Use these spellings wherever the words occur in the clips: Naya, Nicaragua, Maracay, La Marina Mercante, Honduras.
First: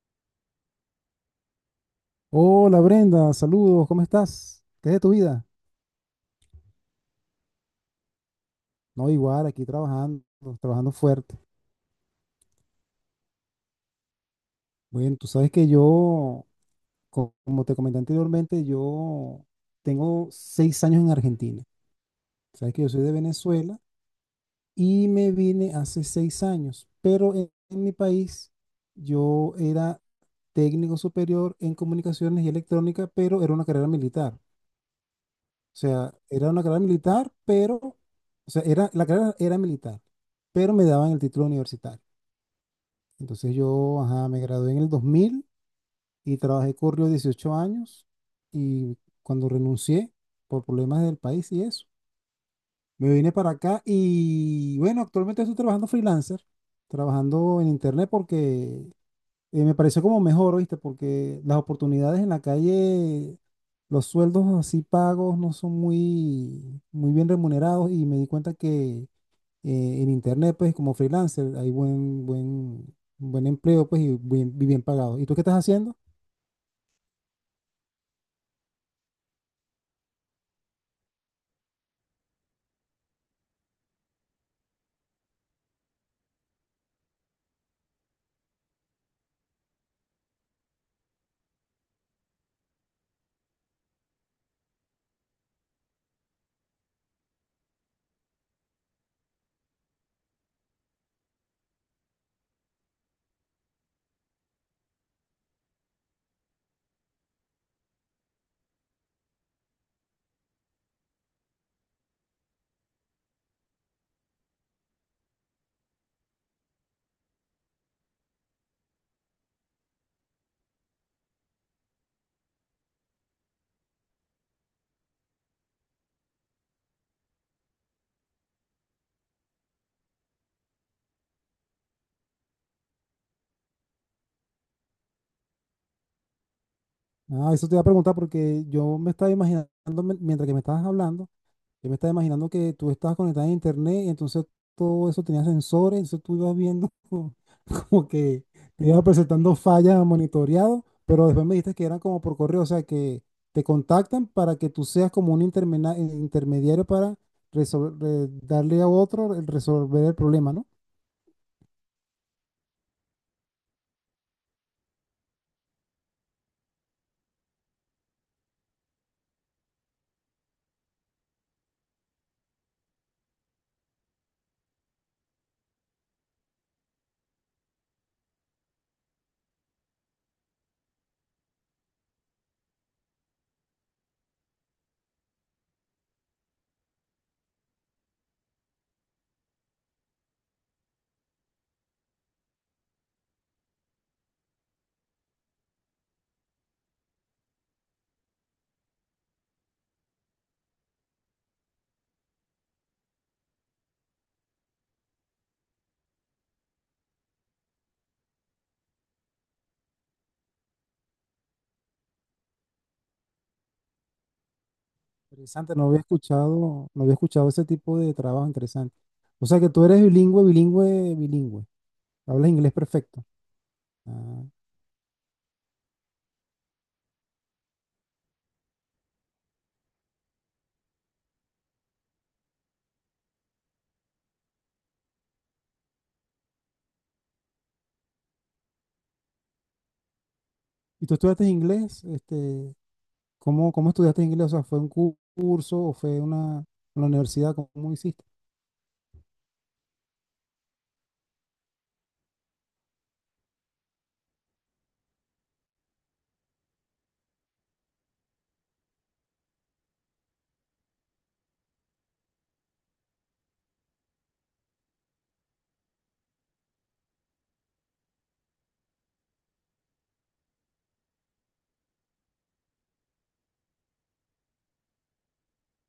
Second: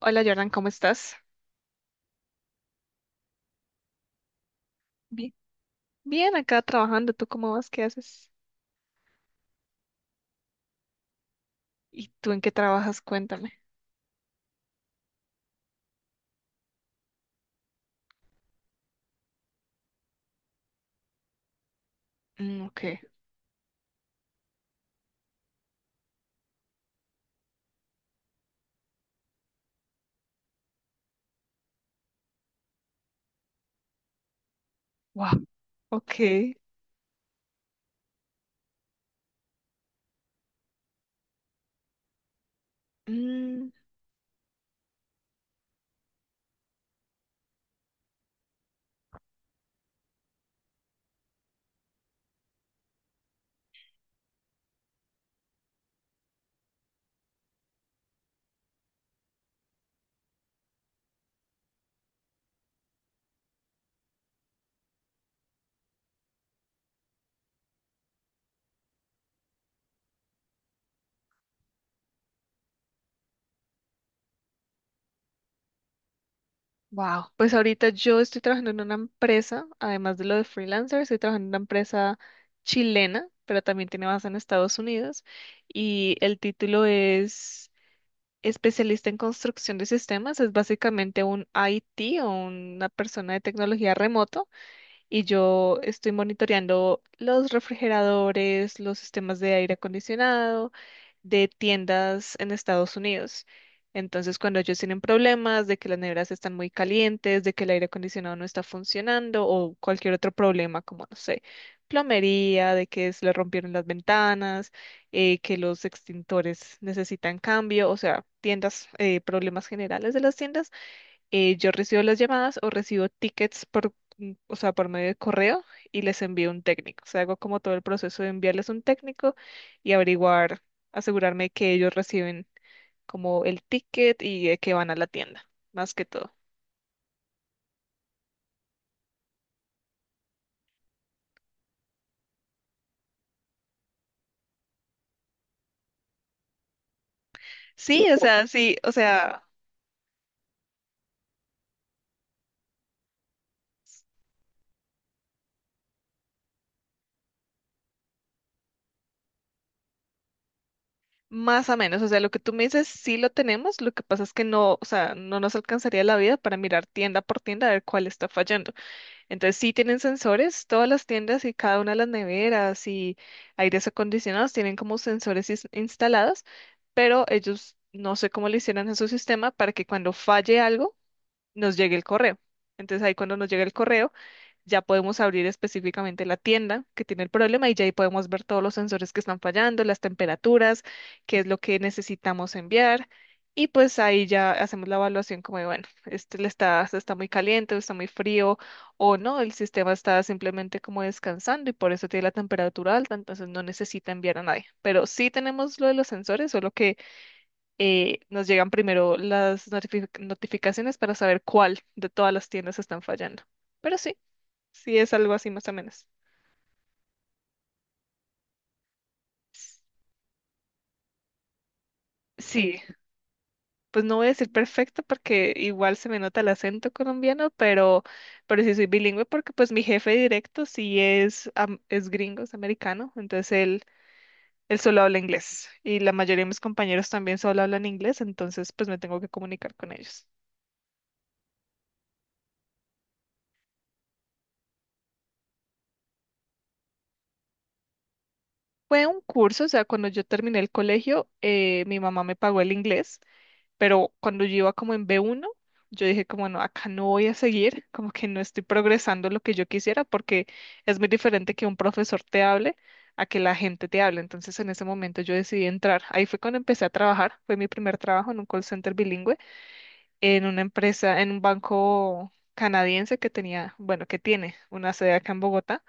Hola Jordan, ¿cómo estás? Hola Brenda, saludos, ¿cómo estás? ¿Qué es de tu Bien, vida? bien, acá trabajando. ¿Tú cómo vas? ¿Qué haces? No, igual, aquí trabajando, trabajando fuerte. ¿Y tú en qué trabajas? Cuéntame. Bueno, tú sabes que yo, como te comenté anteriormente, yo tengo 6 años en Argentina. Mm, Sabes que ok. yo soy de Venezuela y me vine hace 6 años, pero en mi país yo era técnico superior en comunicaciones y electrónica, pero era una carrera militar. Wow, O sea, era ok. una carrera militar, pero, o sea, la carrera era militar, pero me daban el título universitario. Entonces Mm. yo, ajá, me gradué en el 2000 y trabajé corrió 18 años y cuando renuncié por problemas del país y eso, me vine para acá y bueno, actualmente estoy trabajando freelancer, trabajando en internet porque me pareció como mejor, ¿viste? Porque las oportunidades en la calle, los sueldos así pagos no son muy, muy bien remunerados y me di cuenta que en internet, pues como freelancer, hay buen, buen, buen empleo, pues y bien pagado. ¿Y tú qué estás haciendo? Wow, pues ahorita yo estoy trabajando en una empresa, además de lo de freelancer, estoy trabajando en una empresa chilena, pero también tiene base en Estados Unidos y el título es especialista en construcción de sistemas, es básicamente un IT o una persona de tecnología remoto, y yo estoy monitoreando los refrigeradores, los sistemas de aire acondicionado de tiendas en Estados Unidos. Entonces, cuando ellos tienen problemas de que las neveras están muy calientes, de que el aire acondicionado no está funcionando o cualquier otro problema, como no sé, plomería, de que se le rompieron las ventanas, que los extintores necesitan cambio, o sea, tiendas, problemas generales de las tiendas, yo recibo las llamadas o recibo tickets por, o sea, por medio de correo, y les envío un técnico. O sea, hago como todo el proceso de enviarles un técnico y averiguar, asegurarme que ellos reciben como el ticket y de que van a la tienda, más que todo. Ah, eso te iba a preguntar porque yo me estaba imaginando, mientras que me estabas hablando, yo me estaba imaginando que tú estabas conectada a internet y entonces todo eso tenía sensores, entonces tú ibas viendo como que Sí, te o iba sea, presentando fallas monitoreado, pero después me dijiste que eran como por correo, o sea, que te contactan para que tú seas como un intermediario para darle a otro, el resolver el problema, ¿no? más o menos, o sea, lo que tú me dices sí lo tenemos, lo que pasa es que no, o sea, no nos alcanzaría la vida para mirar tienda por tienda a ver cuál está fallando. Entonces sí tienen sensores, todas las tiendas y cada una de las neveras y aires acondicionados tienen como sensores instalados, pero ellos no sé cómo le hicieron a su sistema para que cuando falle algo nos llegue el correo. Entonces ahí cuando nos llega el correo ya podemos abrir específicamente la tienda que tiene el problema y ya ahí podemos ver todos los sensores que están fallando, las temperaturas, qué es lo que necesitamos enviar. Y pues ahí ya hacemos la evaluación como de, bueno, este le está, está muy caliente, o está muy frío, o no, el sistema está simplemente como descansando y por eso tiene la temperatura alta, entonces no necesita enviar a nadie. Pero sí tenemos lo de los sensores, solo que nos llegan primero las notificaciones para saber cuál de todas las tiendas están fallando. Pero sí. Sí, es algo así más o Interesante, no había menos. escuchado, no había escuchado ese tipo de trabajo interesante. O sea que S- tú eres bilingüe, bilingüe, bilingüe. Hablas inglés Sí, perfecto. pues no voy a Ah, decir perfecto porque igual se me nota el acento colombiano, pero sí soy bilingüe porque pues mi jefe directo sí es, es gringo, es americano, entonces él solo habla inglés y la mayoría de mis compañeros también solo hablan inglés, entonces pues me tengo que comunicar con ellos. ¿y tú estudiaste inglés? Este, ¿cómo estudiaste inglés? O sea, ¿fue un curso o fue una, en la universidad? ¿Cómo hiciste? Fue un curso, o sea, cuando yo terminé el colegio, mi mamá me pagó el inglés, pero cuando yo iba como en B1, yo dije como no, acá no voy a seguir, como que no estoy progresando lo que yo quisiera porque es muy diferente que un profesor te hable a que la gente te hable. Entonces en ese momento yo decidí entrar. Ahí fue cuando empecé a trabajar, fue mi primer trabajo en un call center bilingüe, en una empresa, en un banco canadiense que tenía, bueno, que tiene una sede acá en Bogotá.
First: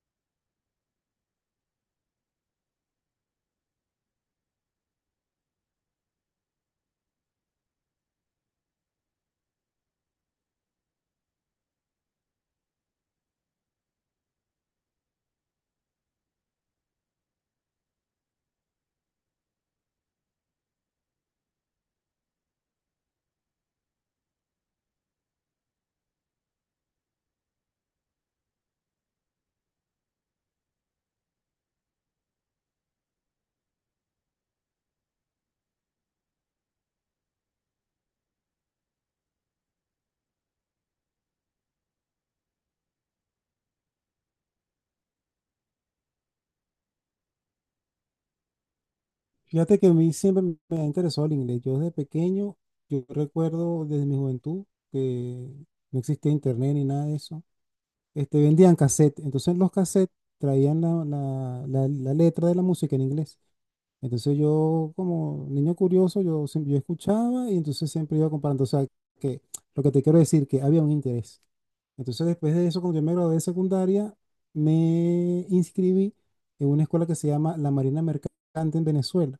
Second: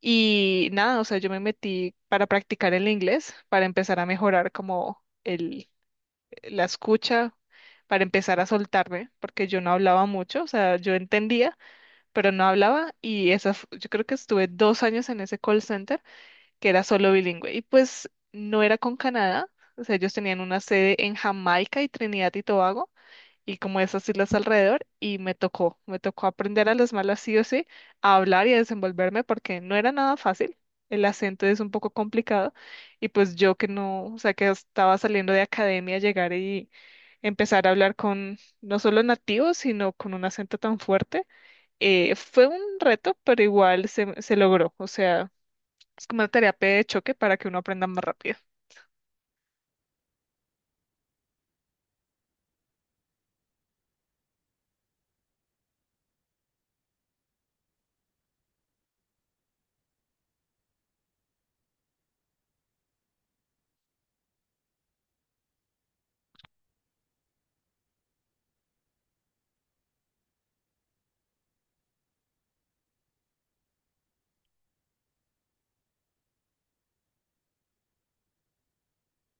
Y nada, o sea, yo me metí para practicar el inglés, para empezar a mejorar como la escucha, para empezar a soltarme, porque yo no hablaba mucho, o sea, yo entendía, pero no hablaba, y esa, yo creo que estuve dos años en ese call center que era solo bilingüe, y pues no era con Canadá, o sea, ellos tenían una sede en Jamaica y Trinidad y Tobago y como esas islas alrededor, y me tocó aprender a las malas sí o sí, a hablar y a desenvolverme porque no era nada fácil, el acento es un poco complicado y pues yo que no, o sea que estaba saliendo de academia, llegar y empezar a hablar con no solo nativos, sino con un acento tan fuerte, fue un reto, pero igual se, se logró, o sea, es como una terapia de choque para que uno aprenda más rápido. Fíjate que a mí siempre me ha interesado el inglés. Yo desde pequeño, yo recuerdo desde mi juventud que no existía internet ni nada de eso. Este, vendían cassette. Entonces los cassettes traían la letra de la música en inglés. Entonces yo como niño curioso, yo, yo escuchaba y entonces siempre iba comparando. O sea, que lo que te quiero decir, que había un interés. Entonces después de eso, cuando yo me gradué de secundaria, me inscribí en una escuela que se llama La Marina Mercante en Venezuela.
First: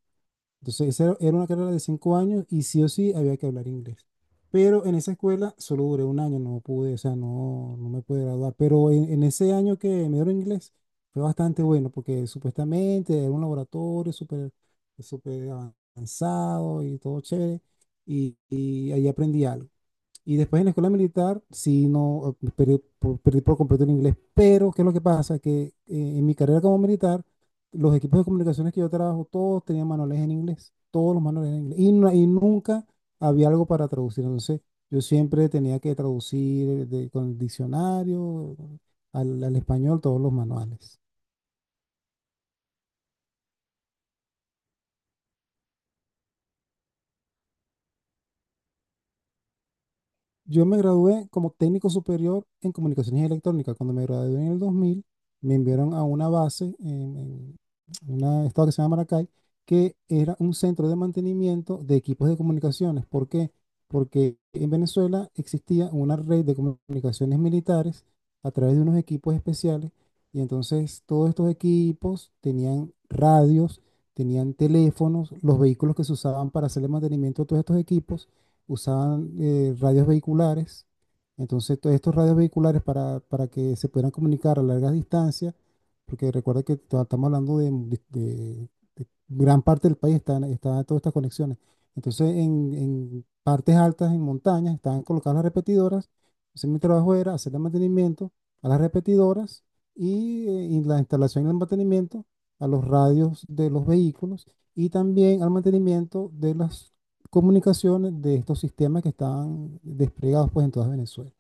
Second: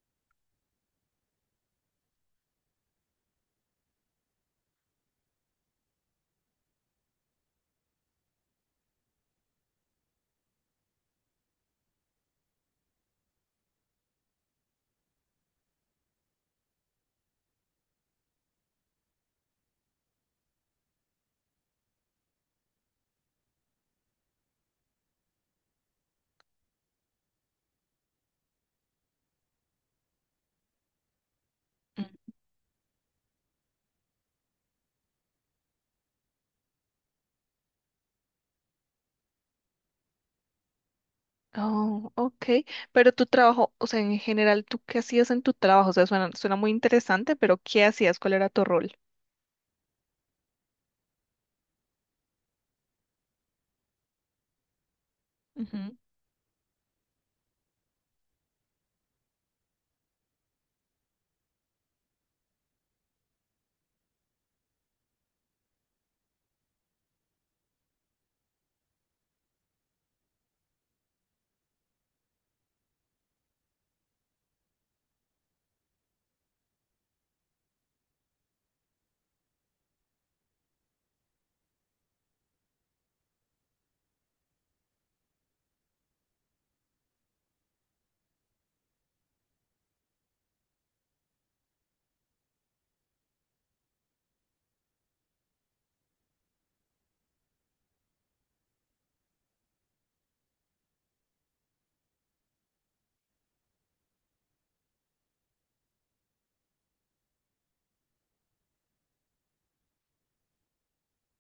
Entonces, esa era una carrera de 5 años y sí o sí había que hablar inglés. Pero en esa escuela solo duré un año, no pude, o sea, no, no me pude graduar. Pero en ese año que me dieron inglés fue bastante bueno porque supuestamente era un laboratorio súper súper avanzado y todo chévere. Y ahí aprendí algo. Y después en la escuela militar, sí, no, perdí por completo el inglés. Pero, ¿qué es lo que pasa? Que en mi carrera como militar, los equipos de comunicaciones que yo trabajo, todos tenían manuales en inglés. Todos los manuales en inglés. Y nunca había algo para traducir. Entonces, yo siempre tenía que traducir con el diccionario al español todos los manuales. Oh, ok. Pero tu trabajo, o sea, en general, ¿tú qué hacías en tu trabajo? O sea, suena, suena muy interesante, pero ¿qué hacías? ¿Cuál era tu rol? Yo me gradué como técnico superior en comunicaciones electrónicas. Cuando me gradué en el 2000, me enviaron Ujú. a una base en un estado que se llama Maracay, que era un centro de mantenimiento de equipos de comunicaciones. ¿Por qué? Porque en Venezuela existía una red de comunicaciones militares a través de unos equipos especiales y entonces todos estos equipos tenían radios, tenían teléfonos, los vehículos que se usaban para hacer el mantenimiento de todos estos equipos usaban radios vehiculares. Entonces, todos estos radios vehiculares para que se pudieran comunicar a largas distancias, porque recuerda que estamos hablando de gran parte del país, están todas estas conexiones. Entonces, en partes altas, en montañas, estaban colocadas las repetidoras. Entonces, mi trabajo era hacer el mantenimiento a las repetidoras y la instalación y el mantenimiento a los radios de los vehículos y también al mantenimiento de las comunicaciones de estos sistemas que estaban desplegados pues en toda Venezuela.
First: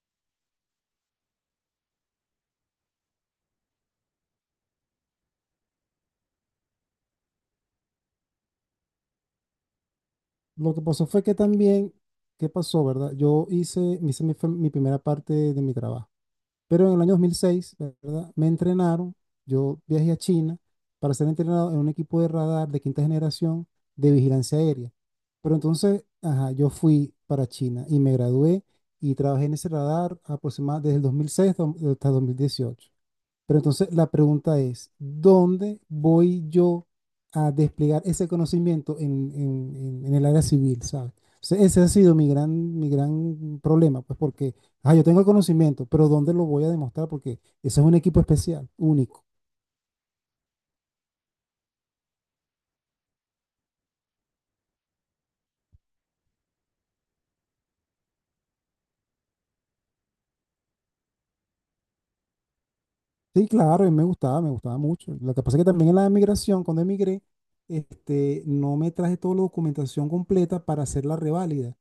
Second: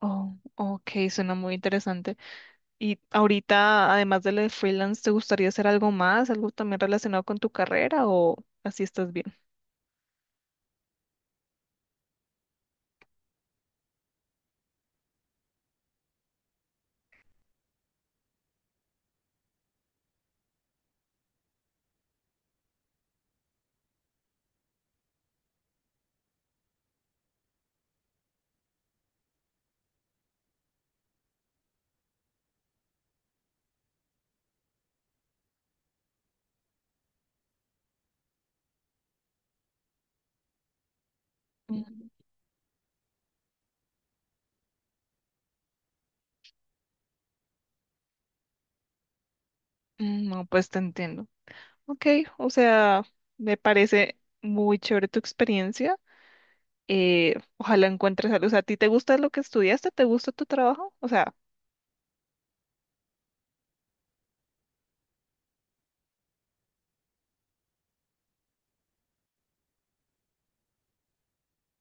Oh, ok, suena muy interesante. Y ahorita, además de lo de freelance, ¿te gustaría hacer algo más? ¿Algo también relacionado con tu carrera o así estás bien? Lo que pasó fue que también, ¿qué pasó, verdad? Yo hice, me hice mi, fue mi primera parte de mi trabajo, pero en el año 2006, ¿verdad? Me entrenaron, yo viajé a China para ser entrenado en un equipo de radar de quinta generación de vigilancia aérea. Pero entonces, ajá, yo fui para China y me gradué y trabajé en ese radar aproximadamente desde el 2006 hasta 2018. Pero entonces la pregunta es, ¿dónde voy yo a desplegar ese conocimiento en, en el área civil, ¿sabes? Ese ha Mm. sido mi gran problema, pues porque, ah, yo tengo el conocimiento, pero ¿dónde lo voy a demostrar? Porque eso es un equipo especial, único. Mm, no, pues te entiendo. Ok, o sea, me parece muy chévere tu experiencia. Ojalá encuentres algo. O sea, ¿a ti te gusta lo que estudiaste? ¿Te gusta tu trabajo? O sea, Sí, claro, y me gustaba mucho. Lo que pasa es que también en la emigración, cuando emigré, este, no me traje toda la documentación completa para hacer la reválida.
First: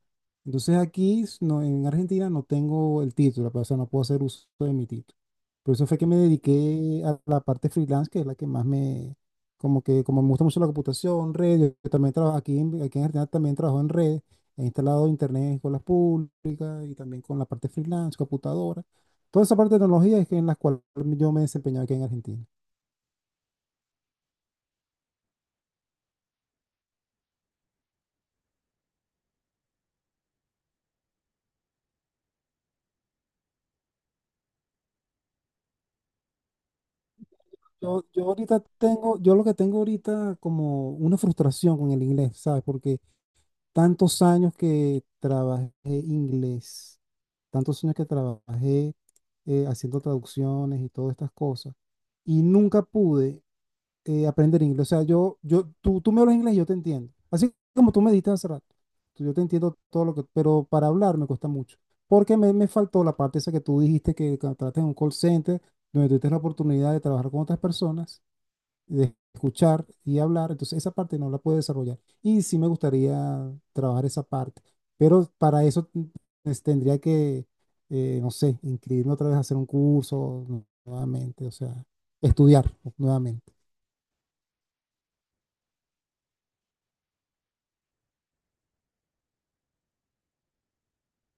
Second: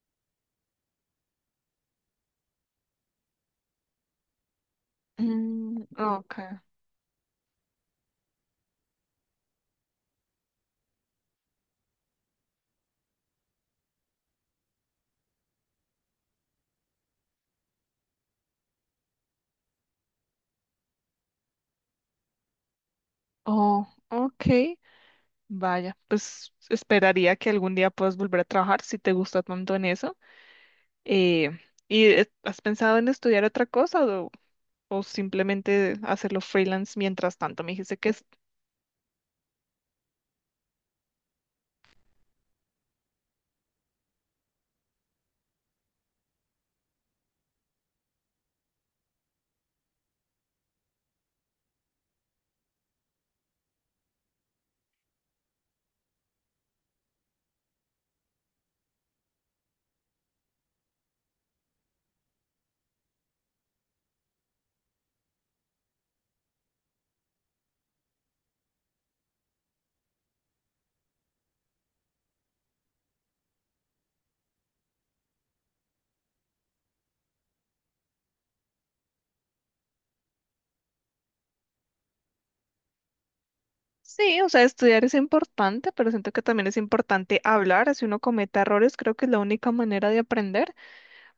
Entonces aquí, no, en Argentina, no tengo el título, pues, o sea, no puedo hacer uso de mi título. Por mm, eso fue que me okay. dediqué a la parte freelance, que es la que más me, como que, como me gusta mucho la computación, redes, yo también trabajo aquí, aquí en Argentina también trabajo en redes, he instalado internet en escuelas públicas y también con la parte freelance, computadora. Toda esa parte de tecnología es que en la cual yo me desempeñaba aquí en Argentina. Oh, okay. Vaya, pues esperaría que algún día puedas volver a trabajar si te gusta tanto en eso. Eh, ¿Y has pensado en estudiar otra cosa o simplemente hacerlo freelance mientras tanto? Me dijiste Yo, que yo ahorita tengo, yo lo que tengo ahorita como una frustración con el inglés, ¿sabes? Porque tantos años que trabajé inglés, tantos años que trabajé haciendo traducciones y todas estas cosas, y nunca pude aprender inglés. O sea, tú me hablas inglés y yo te entiendo. Así como tú me diste hace rato. Yo te entiendo todo lo que, pero para hablar me cuesta mucho. Porque me faltó la parte esa que tú dijiste que tratas en un call center, donde tuviste la oportunidad de trabajar con otras personas, de escuchar y hablar. Entonces, esa parte no la puedo desarrollar. Y sí me gustaría trabajar esa parte. Pero para eso tendría que, no sé, inscribirme otra vez a hacer un curso nuevamente, o sea, estudiar nuevamente. sí, o sea, estudiar es importante, pero siento que también es importante hablar. Si uno comete errores, creo que es la única manera de aprender.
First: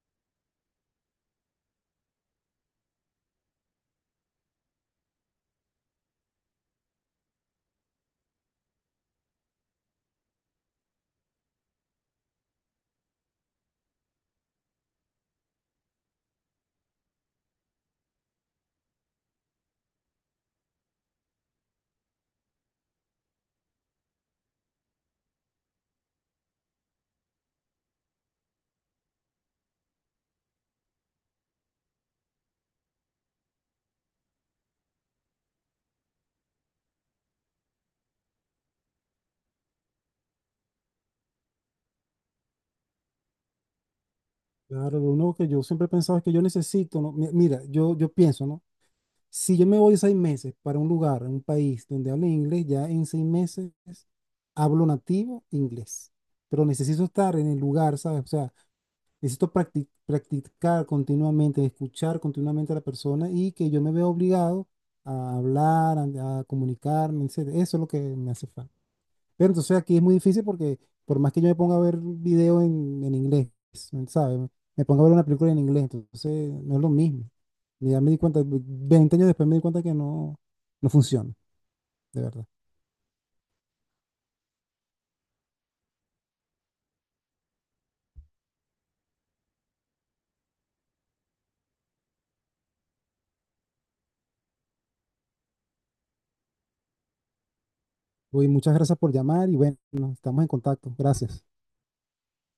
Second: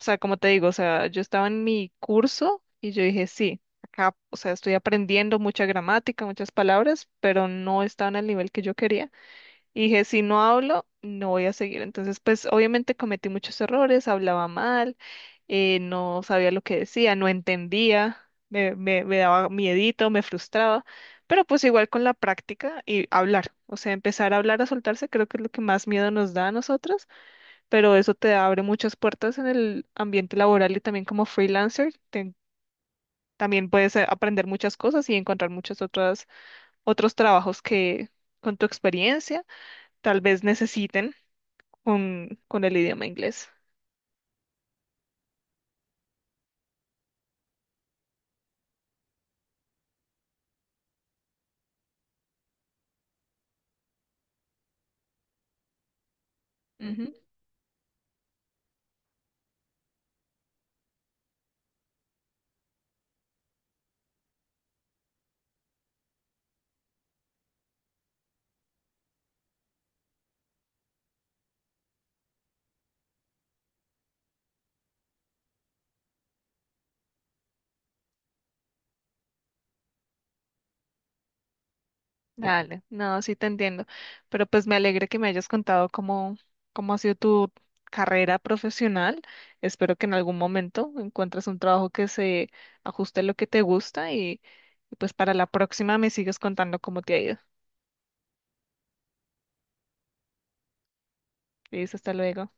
O sea, como te digo, o sea, yo estaba en mi curso y yo dije, sí, acá, o sea, estoy aprendiendo mucha gramática, muchas palabras, pero no estaba en el nivel que yo quería. Y dije, si no hablo, no voy a seguir. Entonces, pues obviamente cometí muchos errores, hablaba mal, no sabía lo que decía, no entendía, me daba miedito, me frustraba, pero pues igual con la práctica y hablar, o sea, empezar a hablar, a soltarse, creo que es lo que más miedo nos da a nosotros, pero eso te abre muchas puertas en el ambiente laboral y también como freelancer, también puedes aprender muchas cosas y encontrar muchos otros, otros trabajos que con tu experiencia tal vez necesiten con el idioma inglés. Claro, lo único que yo siempre he pensado es que yo necesito, ¿no? Mira, yo pienso, ¿no? Si yo me voy 6 meses para un lugar, un país donde hable inglés, ya en 6 meses hablo nativo inglés. Pero necesito Ujú. estar en el lugar, ¿sabes? O sea, necesito practicar continuamente, escuchar continuamente a la persona y que yo me vea obligado a hablar, a comunicarme, etcétera. Eso es lo que me hace falta. Pero entonces aquí es muy difícil porque por más que yo me ponga a ver video en inglés, ¿sabes? Me pongo a ver una película en inglés, entonces no es lo mismo. Y ya me di cuenta, 20 años después me di cuenta que no, no funciona, de verdad. Dale, no, sí te entiendo, pero pues me alegra que me hayas contado cómo, cómo ha sido tu carrera profesional. Espero que en algún momento encuentres un trabajo que se ajuste a lo que te gusta y pues para la próxima me sigues contando cómo te ha ido. Oye, muchas gracias por llamar y bueno, estamos en contacto. Gracias. Listo, hasta luego.